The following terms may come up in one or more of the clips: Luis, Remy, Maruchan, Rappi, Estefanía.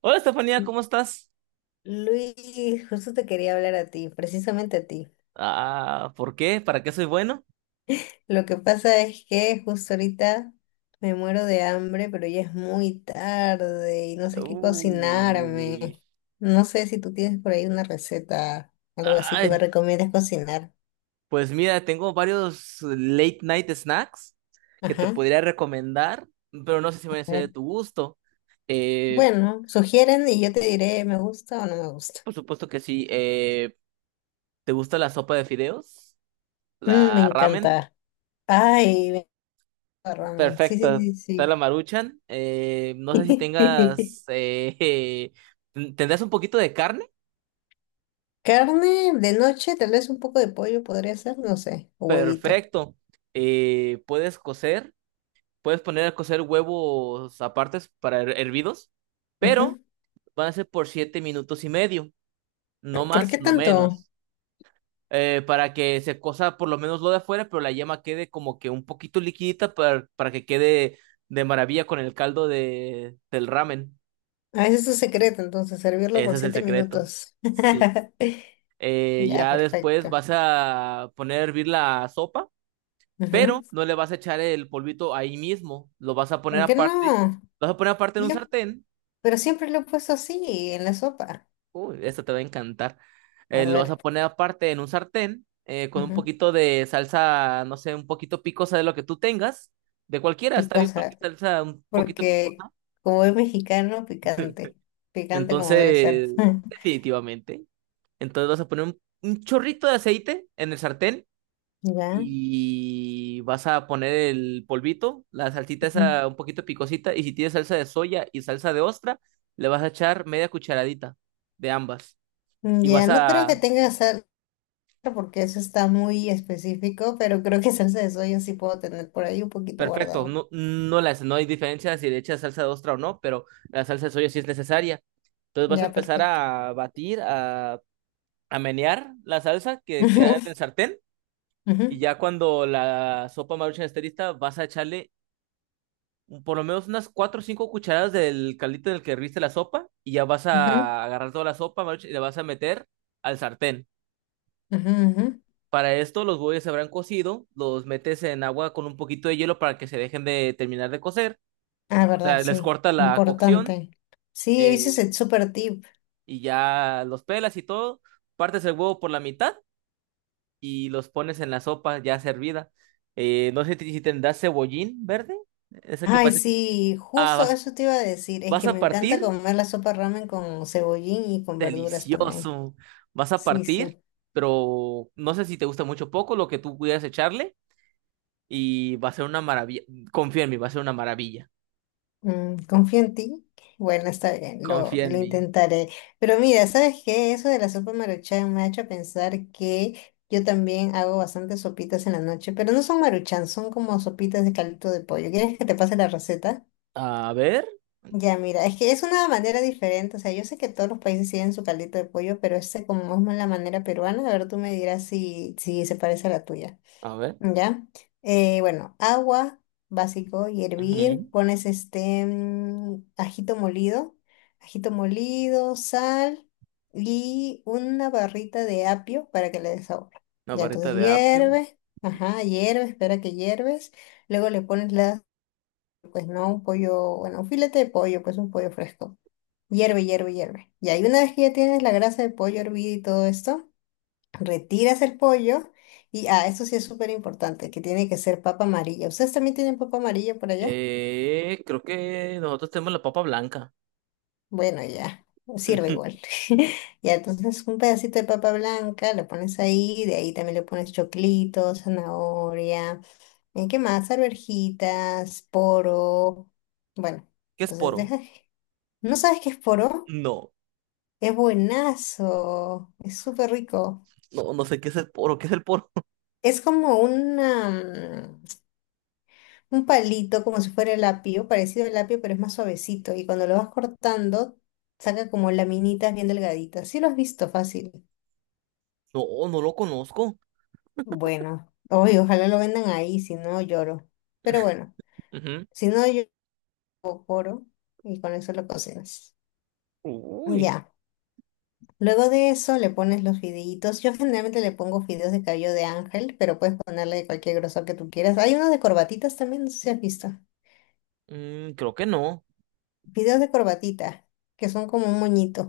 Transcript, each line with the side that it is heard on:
right: Hola Estefanía,
left: Lu-
right: ¿cómo estás?
left: Luis, justo te quería hablar a ti, precisamente a ti.
right: Ah, ¿por qué? ¿Para qué soy bueno?
left: Lo que pasa es que justo ahorita me muero de hambre, pero ya es muy tarde y no sé qué
right: Uy.
left: cocinarme. No sé si tú tienes por ahí una receta, algo así que me
right: Ay,
left: recomiendas cocinar.
right: pues mira, tengo varios late night snacks que te
left: Ajá.
right: podría recomendar, pero no sé si
left: A
right: van a ser
left: ver.
right: de tu gusto. Eh,
left: Bueno, sugieren y yo te diré, ¿me gusta o no me gusta?
right: por supuesto que sí. ¿Te gusta la sopa de fideos?
left: Mm, me
right: ¿La ramen?
left: encanta. Ay, me encanta ramen. Sí,
right: Perfecto,
left: sí,
right: está la
left: sí,
right: Maruchan. No sé si
left: sí.
right: tengas. ¿Tendrás un poquito de carne?
left: Carne de noche, tal vez un poco de pollo podría ser, no sé, o huevito.
right: Perfecto. ¿Puedes cocer? Puedes poner a cocer huevos apartes para hervidos, pero
left: Ujú.
right: van a ser por 7 minutos y medio, no
left: ¿Por
right: más,
left: qué
right: no
left: tanto?
right: menos, para que se cosa por lo menos lo de afuera, pero la yema quede como que un poquito liquidita para que quede de maravilla con el caldo del ramen.
left: Ah, ese es su secreto, entonces, servirlo
right: Ese
left: por
right: es el
left: siete
right: secreto.
left: minutos.
right: Sí.
left: Ya,
right: Ya después
left: perfecto.
right: vas a poner a hervir la sopa,
left: Ujú.
right: pero no le vas a echar el polvito ahí mismo,
left: ¿Por qué no?
right: lo vas a poner aparte en un
left: Le-
right: sartén.
left: Pero siempre lo he puesto así, en la sopa.
right: Uy, esto te va a encantar.
left: A
right: Lo vas a
left: ver,
right: poner aparte en un sartén, con un
left: ujú.
right: poquito de salsa, no sé, un poquito picosa de lo que tú tengas, de cualquiera, está bien, cualquier
left: Picosa,
right: salsa un poquito
left: porque
right: picosa.
left: como es mexicano, picante. Picante como debe ser.
right: Entonces, definitivamente. Entonces vas a poner un chorrito de aceite en el sartén
left: Ya,
right: y vas a poner el polvito, la salsita
left: ujú.
right: esa un poquito picosita y si tienes salsa de soya y salsa de ostra, le vas a echar media cucharadita de ambas y
left: Ya,
right: vas
left: no creo que
right: a
left: tenga porque eso está muy específico, pero creo que salsa de soya sí puedo tener por ahí un poquito
right: Perfecto,
left: guardado.
right: no, no, las, no hay diferencia si le echas salsa de ostra o no, pero la salsa de soya sí es necesaria. Entonces vas a
left: Ya,
right: empezar
left: perfecto.
right: a batir, a menear la salsa que queda en el sartén y
left: Ujú,
right: ya cuando la sopa Maruchan esté lista vas a echarle por lo menos unas 4 o 5 cucharadas del caldito en el que herviste la sopa y ya vas
left: ujú, ujú,
right: a agarrar toda la sopa Maruchan y la vas a meter al sartén.
left: ujú, ujú.
right: Para esto los huevos se habrán cocido, los metes en agua con un poquito de hielo para que se dejen de terminar de cocer,
left: Ah,
right: o
left: verdad,
right: sea, les
left: sí,
right: corta la cocción,
left: importante. Sí, ese es
right: eh,
left: el super tip.
right: y ya los pelas y todo, partes el huevo por la mitad y los pones en la sopa ya servida. No sé si tendrás cebollín verde, ese que
left: Ay,
right: parece.
left: sí,
right: Ah,
left: justo
right: vas,
left: eso te iba a decir, es
right: vas
left: que
right: a
left: me encanta
right: partir,
left: comer la sopa ramen con cebollín y con verduras también.
right: delicioso. Vas a
left: Sí, sí.
right: partir, pero no sé si te gusta mucho o poco lo que tú pudieras echarle y va a ser una maravilla. Confía en mí, va a ser una maravilla.
left: Mm, confío en ti. Bueno, está bien, lo,
right: Confía en
left: lo
right: mí.
left: intentaré. Pero mira, ¿sabes qué? Eso de la sopa maruchan me ha hecho pensar que yo también hago bastantes sopitas en la noche, pero no son maruchan, son como sopitas de caldito de pollo. ¿Quieres que te pase la receta?
right: A ver,
left: Ya, mira, es que es una manera diferente. O sea, yo sé que todos los países tienen su caldito de pollo, pero este como es más la manera peruana, a ver, tú me dirás si, se parece a la tuya.
right: a ver.
left: ¿Ya? Bueno, agua básico y hervir.
right: Ujú.
left: Pones este ajito molido, sal y una barrita de apio para que le dé sabor.
right: Una
left: Ya, entonces
right: barrita de apio.
left: hierve, ajá, hierve, espera que hierves. Luego le pones pues no, un pollo, bueno, un filete de pollo, pues un pollo fresco. Hierve, hierve, hierve. Ya, y una vez que ya tienes la grasa de pollo hervida y todo esto, retiras el pollo y, ah, eso sí es súper importante, que tiene que ser papa amarilla. ¿Ustedes también tienen papa amarilla por allá?
right: Creo que nosotros tenemos la papa blanca.
left: Bueno, ya, sirve igual. Ya, entonces un pedacito de papa blanca lo pones ahí, de ahí también le pones choclito, zanahoria, ¿en qué más? Arvejitas, poro. Bueno,
right: ¿Qué es
left: entonces
right: poro?
left: deja. ¿No sabes qué es poro?
right: No,
left: Es buenazo, es súper rico.
right: no, no sé qué es el poro. ¿Qué es el poro?
left: Es como una... un palito como si fuera el apio, parecido al apio, pero es más suavecito. Y cuando lo vas cortando, saca como laminitas bien delgaditas. Sí lo has visto fácil.
right: No, no lo conozco.
left: Bueno, hoy ojalá lo vendan ahí, si no lloro. Pero bueno,
right: Ujú.
left: si no yo coro y con eso lo cocinas.
right: Uy,
left: Ya. Luego de eso le pones los fideitos. Yo generalmente le pongo fideos de cabello de ángel, pero puedes ponerle de cualquier grosor que tú quieras. Hay unos de corbatitas también, no sé si has visto.
right: creo que no.
left: Fideos de corbatita, que son como un moñito.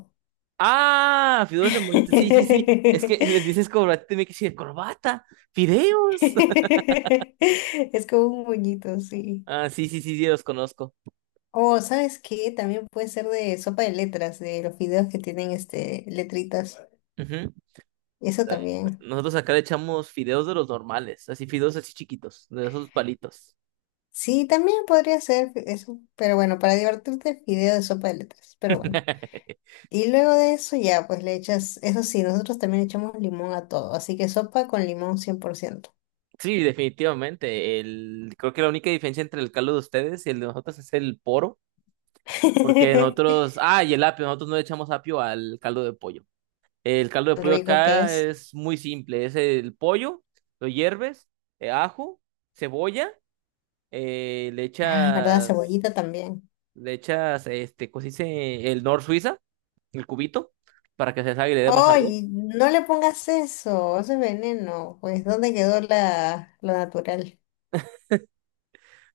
right: Ah, fideos de moñito. Sí, sí, sí. Es que les dices corbata y tiene que decir corbata, fideos.
left: Es como un moñito, sí.
right: Ah, sí, sí, sí, sí, los conozco.
left: O, ¿sabes qué? También puede ser de sopa de letras, de los videos que tienen este, letritas.
right: Ujú.
left: Eso también.
right: Nosotros acá le echamos fideos de los normales, así fideos así chiquitos, de esos palitos.
left: Sí, también podría ser eso. Pero bueno, para divertirte, video de sopa de letras. Pero bueno. Y luego de eso ya, pues le echas, eso sí, nosotros también echamos limón a todo. Así que sopa con limón 100%.
right: Sí, definitivamente. Creo que la única diferencia entre el caldo de ustedes y el de nosotros es el poro. Porque nosotros, y el apio, nosotros no le echamos apio al caldo de pollo. El caldo de
left: Tan
right: pollo
left: rico que
right: acá
left: es.
right: es muy simple, es el pollo, lo hierves, ajo, cebolla, le
left: Ah, ¿verdad?
right: echas,
left: Cebollita también.
right: este, ¿cómo se dice? El nor Suiza, el cubito, para que se salga y le dé más sabor.
left: Oye, no le pongas eso, eso es veneno. Pues, ¿dónde quedó la, lo natural?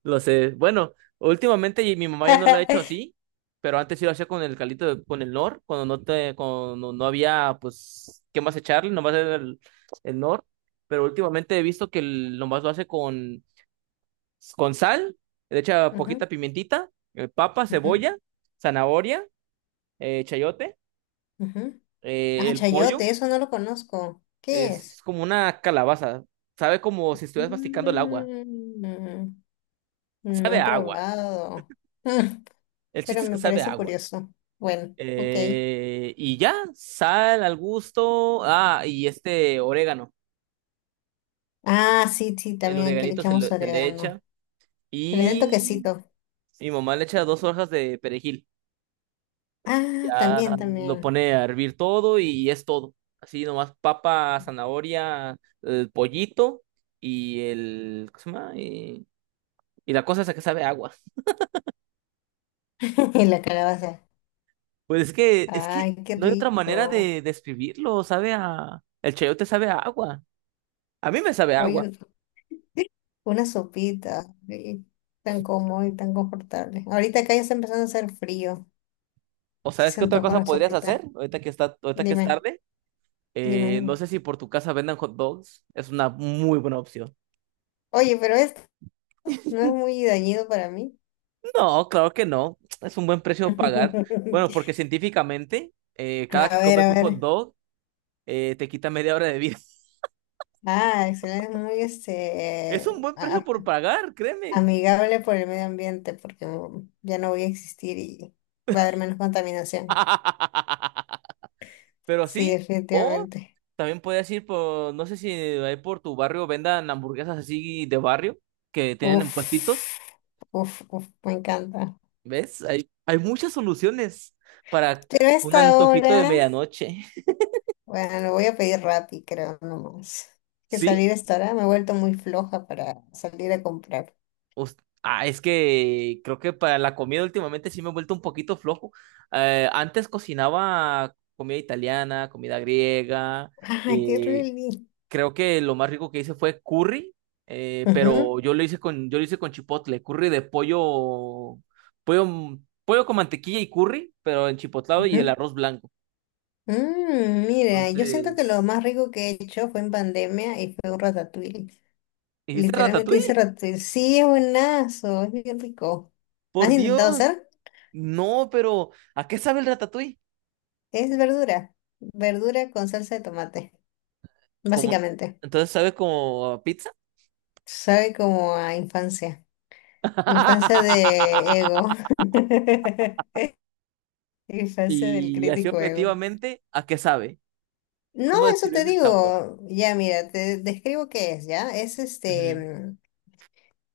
right: Lo sé. Bueno, últimamente y mi mamá ya no lo ha hecho así, pero antes sí lo hacía con el caldito, con el nor, cuando no había, pues, ¿qué más echarle? Nomás era el nor. Pero últimamente he visto que nomás lo hace con sal, le echa
left: Ujú,
right: poquita pimentita, papa,
left: ujú,
right: cebolla, zanahoria, chayote,
left: ujú. Ah,
right: el
left: chayote,
right: pollo.
left: eso no lo conozco. ¿Qué
right: Es,
left: es?
right: es como una calabaza. Sabe como si estuvieras masticando el agua.
left: Mm, no
right: Sabe
left: he
right: a agua.
left: probado. Mm,
right: El
left: pero
right: chiste es que
left: me
right: sabe a
left: parece
right: agua.
left: curioso. Bueno, ok.
right: Y ya, sal al gusto. Ah, y este orégano.
left: Ah, sí, sí,
right: El
left: también aquí le
right: oreganito
left: echamos
right: se le echa.
left: orégano. Que le den
right: Y
left: toquecito.
right: mi mamá le echa dos hojas de perejil.
left: Ah,
right: Ya
left: también,
right: lo
left: también.
right: pone a hervir todo y es todo. Así nomás papa, zanahoria, el pollito y el. ¿Cómo se llama? Y la cosa esa que sabe a agua.
left: Y la calabaza.
right: Pues es que
left: Ay, qué
right: no hay otra manera
left: rico.
right: de describirlo. Sabe a. El chayote sabe a agua. A mí me sabe a
left: Hoy
right: agua.
left: una sopita, ay, tan cómodo y tan confortable. Ahorita acá ya está empezando a hacer frío.
right: O
left: Si
right: sabes
left: se
right: qué otra
left: antoja
right: cosa
left: una
right: podrías hacer
left: sopita.
right: ahorita que es
left: Dime,
right: tarde.
left: dime,
right: No
left: dime.
right: sé si por tu casa vendan hot dogs. Es una muy buena opción.
left: Oye, pero esto no es muy dañino para mí.
right: No, claro que no. Es un buen precio a pagar. Bueno, porque científicamente, cada
left: A
right: que
left: ver,
right: comes
left: a
right: un
left: ver.
right: hot dog, te quita media hora de vida.
left: Ah, excelente, es muy
right: Es un buen precio por pagar, créeme.
left: amigable por el medio ambiente porque ya no voy a existir y va a haber menos contaminación.
right: Pero
left: Sí,
right: sí, o
left: definitivamente.
right: también puedes ir por, no sé si ahí por tu barrio vendan hamburguesas así de barrio que tienen en
left: Uf,
right: puestitos.
left: uf, uf, me encanta.
right: ¿Ves? Hay muchas soluciones para
left: Pero a
right: un
left: esta
right: antojito de
left: hora.
right: medianoche.
left: Bueno, lo voy a pedir Rappi, creo, nomás. Que
right: ¿Sí?
left: salir hasta ahora me he vuelto muy floja para salir a comprar.
right: us- es que creo que para la comida últimamente sí me he vuelto un poquito flojo. Antes cocinaba comida italiana, comida griega.
left: ¡Ah, qué
right: eh,
left: rico!
right: Creo que lo más rico que hice fue curry,
left: Ujú,
right: pero yo lo hice con chipotle, curry de pollo, pollo con mantequilla y curry, pero en chipotlado y el
left: ujú.
right: arroz blanco.
left: Mm, mira, yo siento que lo
right: Entonces,
left: más rico que he hecho fue en pandemia y fue un ratatouille.
right: ¿hiciste
left: Literalmente hice
right: ratatouille?
left: ratatouille. Sí, es buenazo, es bien rico. ¿Has
right: Por
left: intentado
right: Dios,
left: hacer?
right: no, pero ¿a qué sabe el ratatouille?
left: Es verdura. Verdura con salsa de tomate,
right: Como,
left: básicamente.
right: entonces sabe como a pizza.
left: Sabe como a infancia. Infancia de ego. El falso del
right: Y así
left: crítico ego.
right: objetivamente, ¿a qué sabe?
left: No,
right: ¿Cómo
left: eso te
right: describes el sabor?
left: digo. Ya, mira, te describo qué es, ¿ya?
right: Ujú,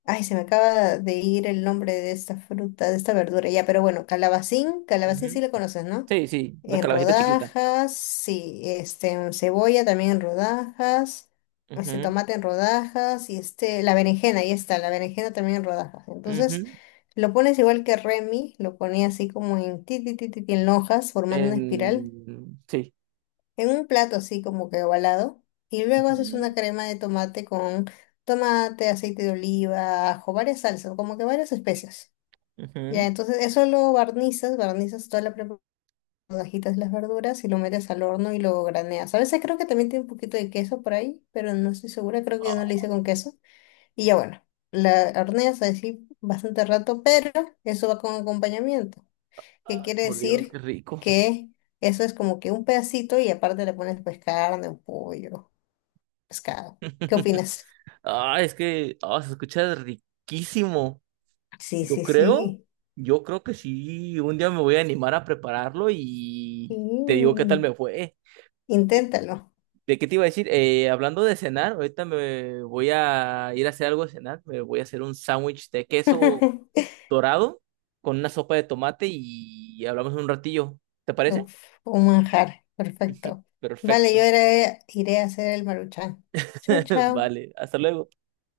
left: Ay, se me acaba de ir el nombre de esta fruta, de esta verdura, ya, pero bueno, calabacín, calabacín
right: ujú.
left: sí le conoces, ¿no?
right: Sí, sí, la
left: En
right: calabacita chiquita.
left: rodajas, sí, este, en cebolla también en rodajas, este
right: Ujú,
left: tomate en rodajas y este, la berenjena, ahí está, la berenjena también en rodajas. Entonces,
right: ujú.
left: lo pones igual que Remy, lo ponía así como en ti, ti, ti, ti, ti, en hojas, formando una espiral.
right: Sí.
left: En un plato así como que ovalado y luego haces
right: Ujú,
left: una crema de tomate con tomate, aceite de oliva, ajo, varias salsas, como que varias especias. Ya,
right: ujú.
left: entonces eso lo barnizas, barnizas toda la preparación, agitas las verduras y lo metes al horno y lo graneas. A veces creo que también tiene un poquito de queso por ahí, pero no estoy segura, creo que yo no le hice
right: Ah,
left: con queso. Y ya bueno, la horneas así bastante rato, pero eso va con acompañamiento, ¿que
right: ah,
left: quiere
right: por Dios, qué
left: decir?
right: rico.
left: Que eso es como que un pedacito y aparte le pones pues carne, un pollo, pescado. ¿Qué opinas?
right: Ah, es que, se escucha riquísimo.
left: Sí,
right: Yo
left: sí,
right: creo,
left: sí.
right: yo creo que sí, un día me voy a animar a prepararlo y te digo qué tal
left: Sí.
right: me fue.
left: Inténtalo.
right: ¿De qué te iba a decir? Hablando de cenar, ahorita me voy a ir a hacer algo de cenar. Me voy a hacer un sándwich de queso dorado con una sopa de tomate y hablamos un ratillo. ¿Te parece?
left: Uf, un manjar. Perfecto. Vale,
right: Perfecto.
left: iré a hacer el maruchan. Chao, chao.
right: Vale, hasta luego.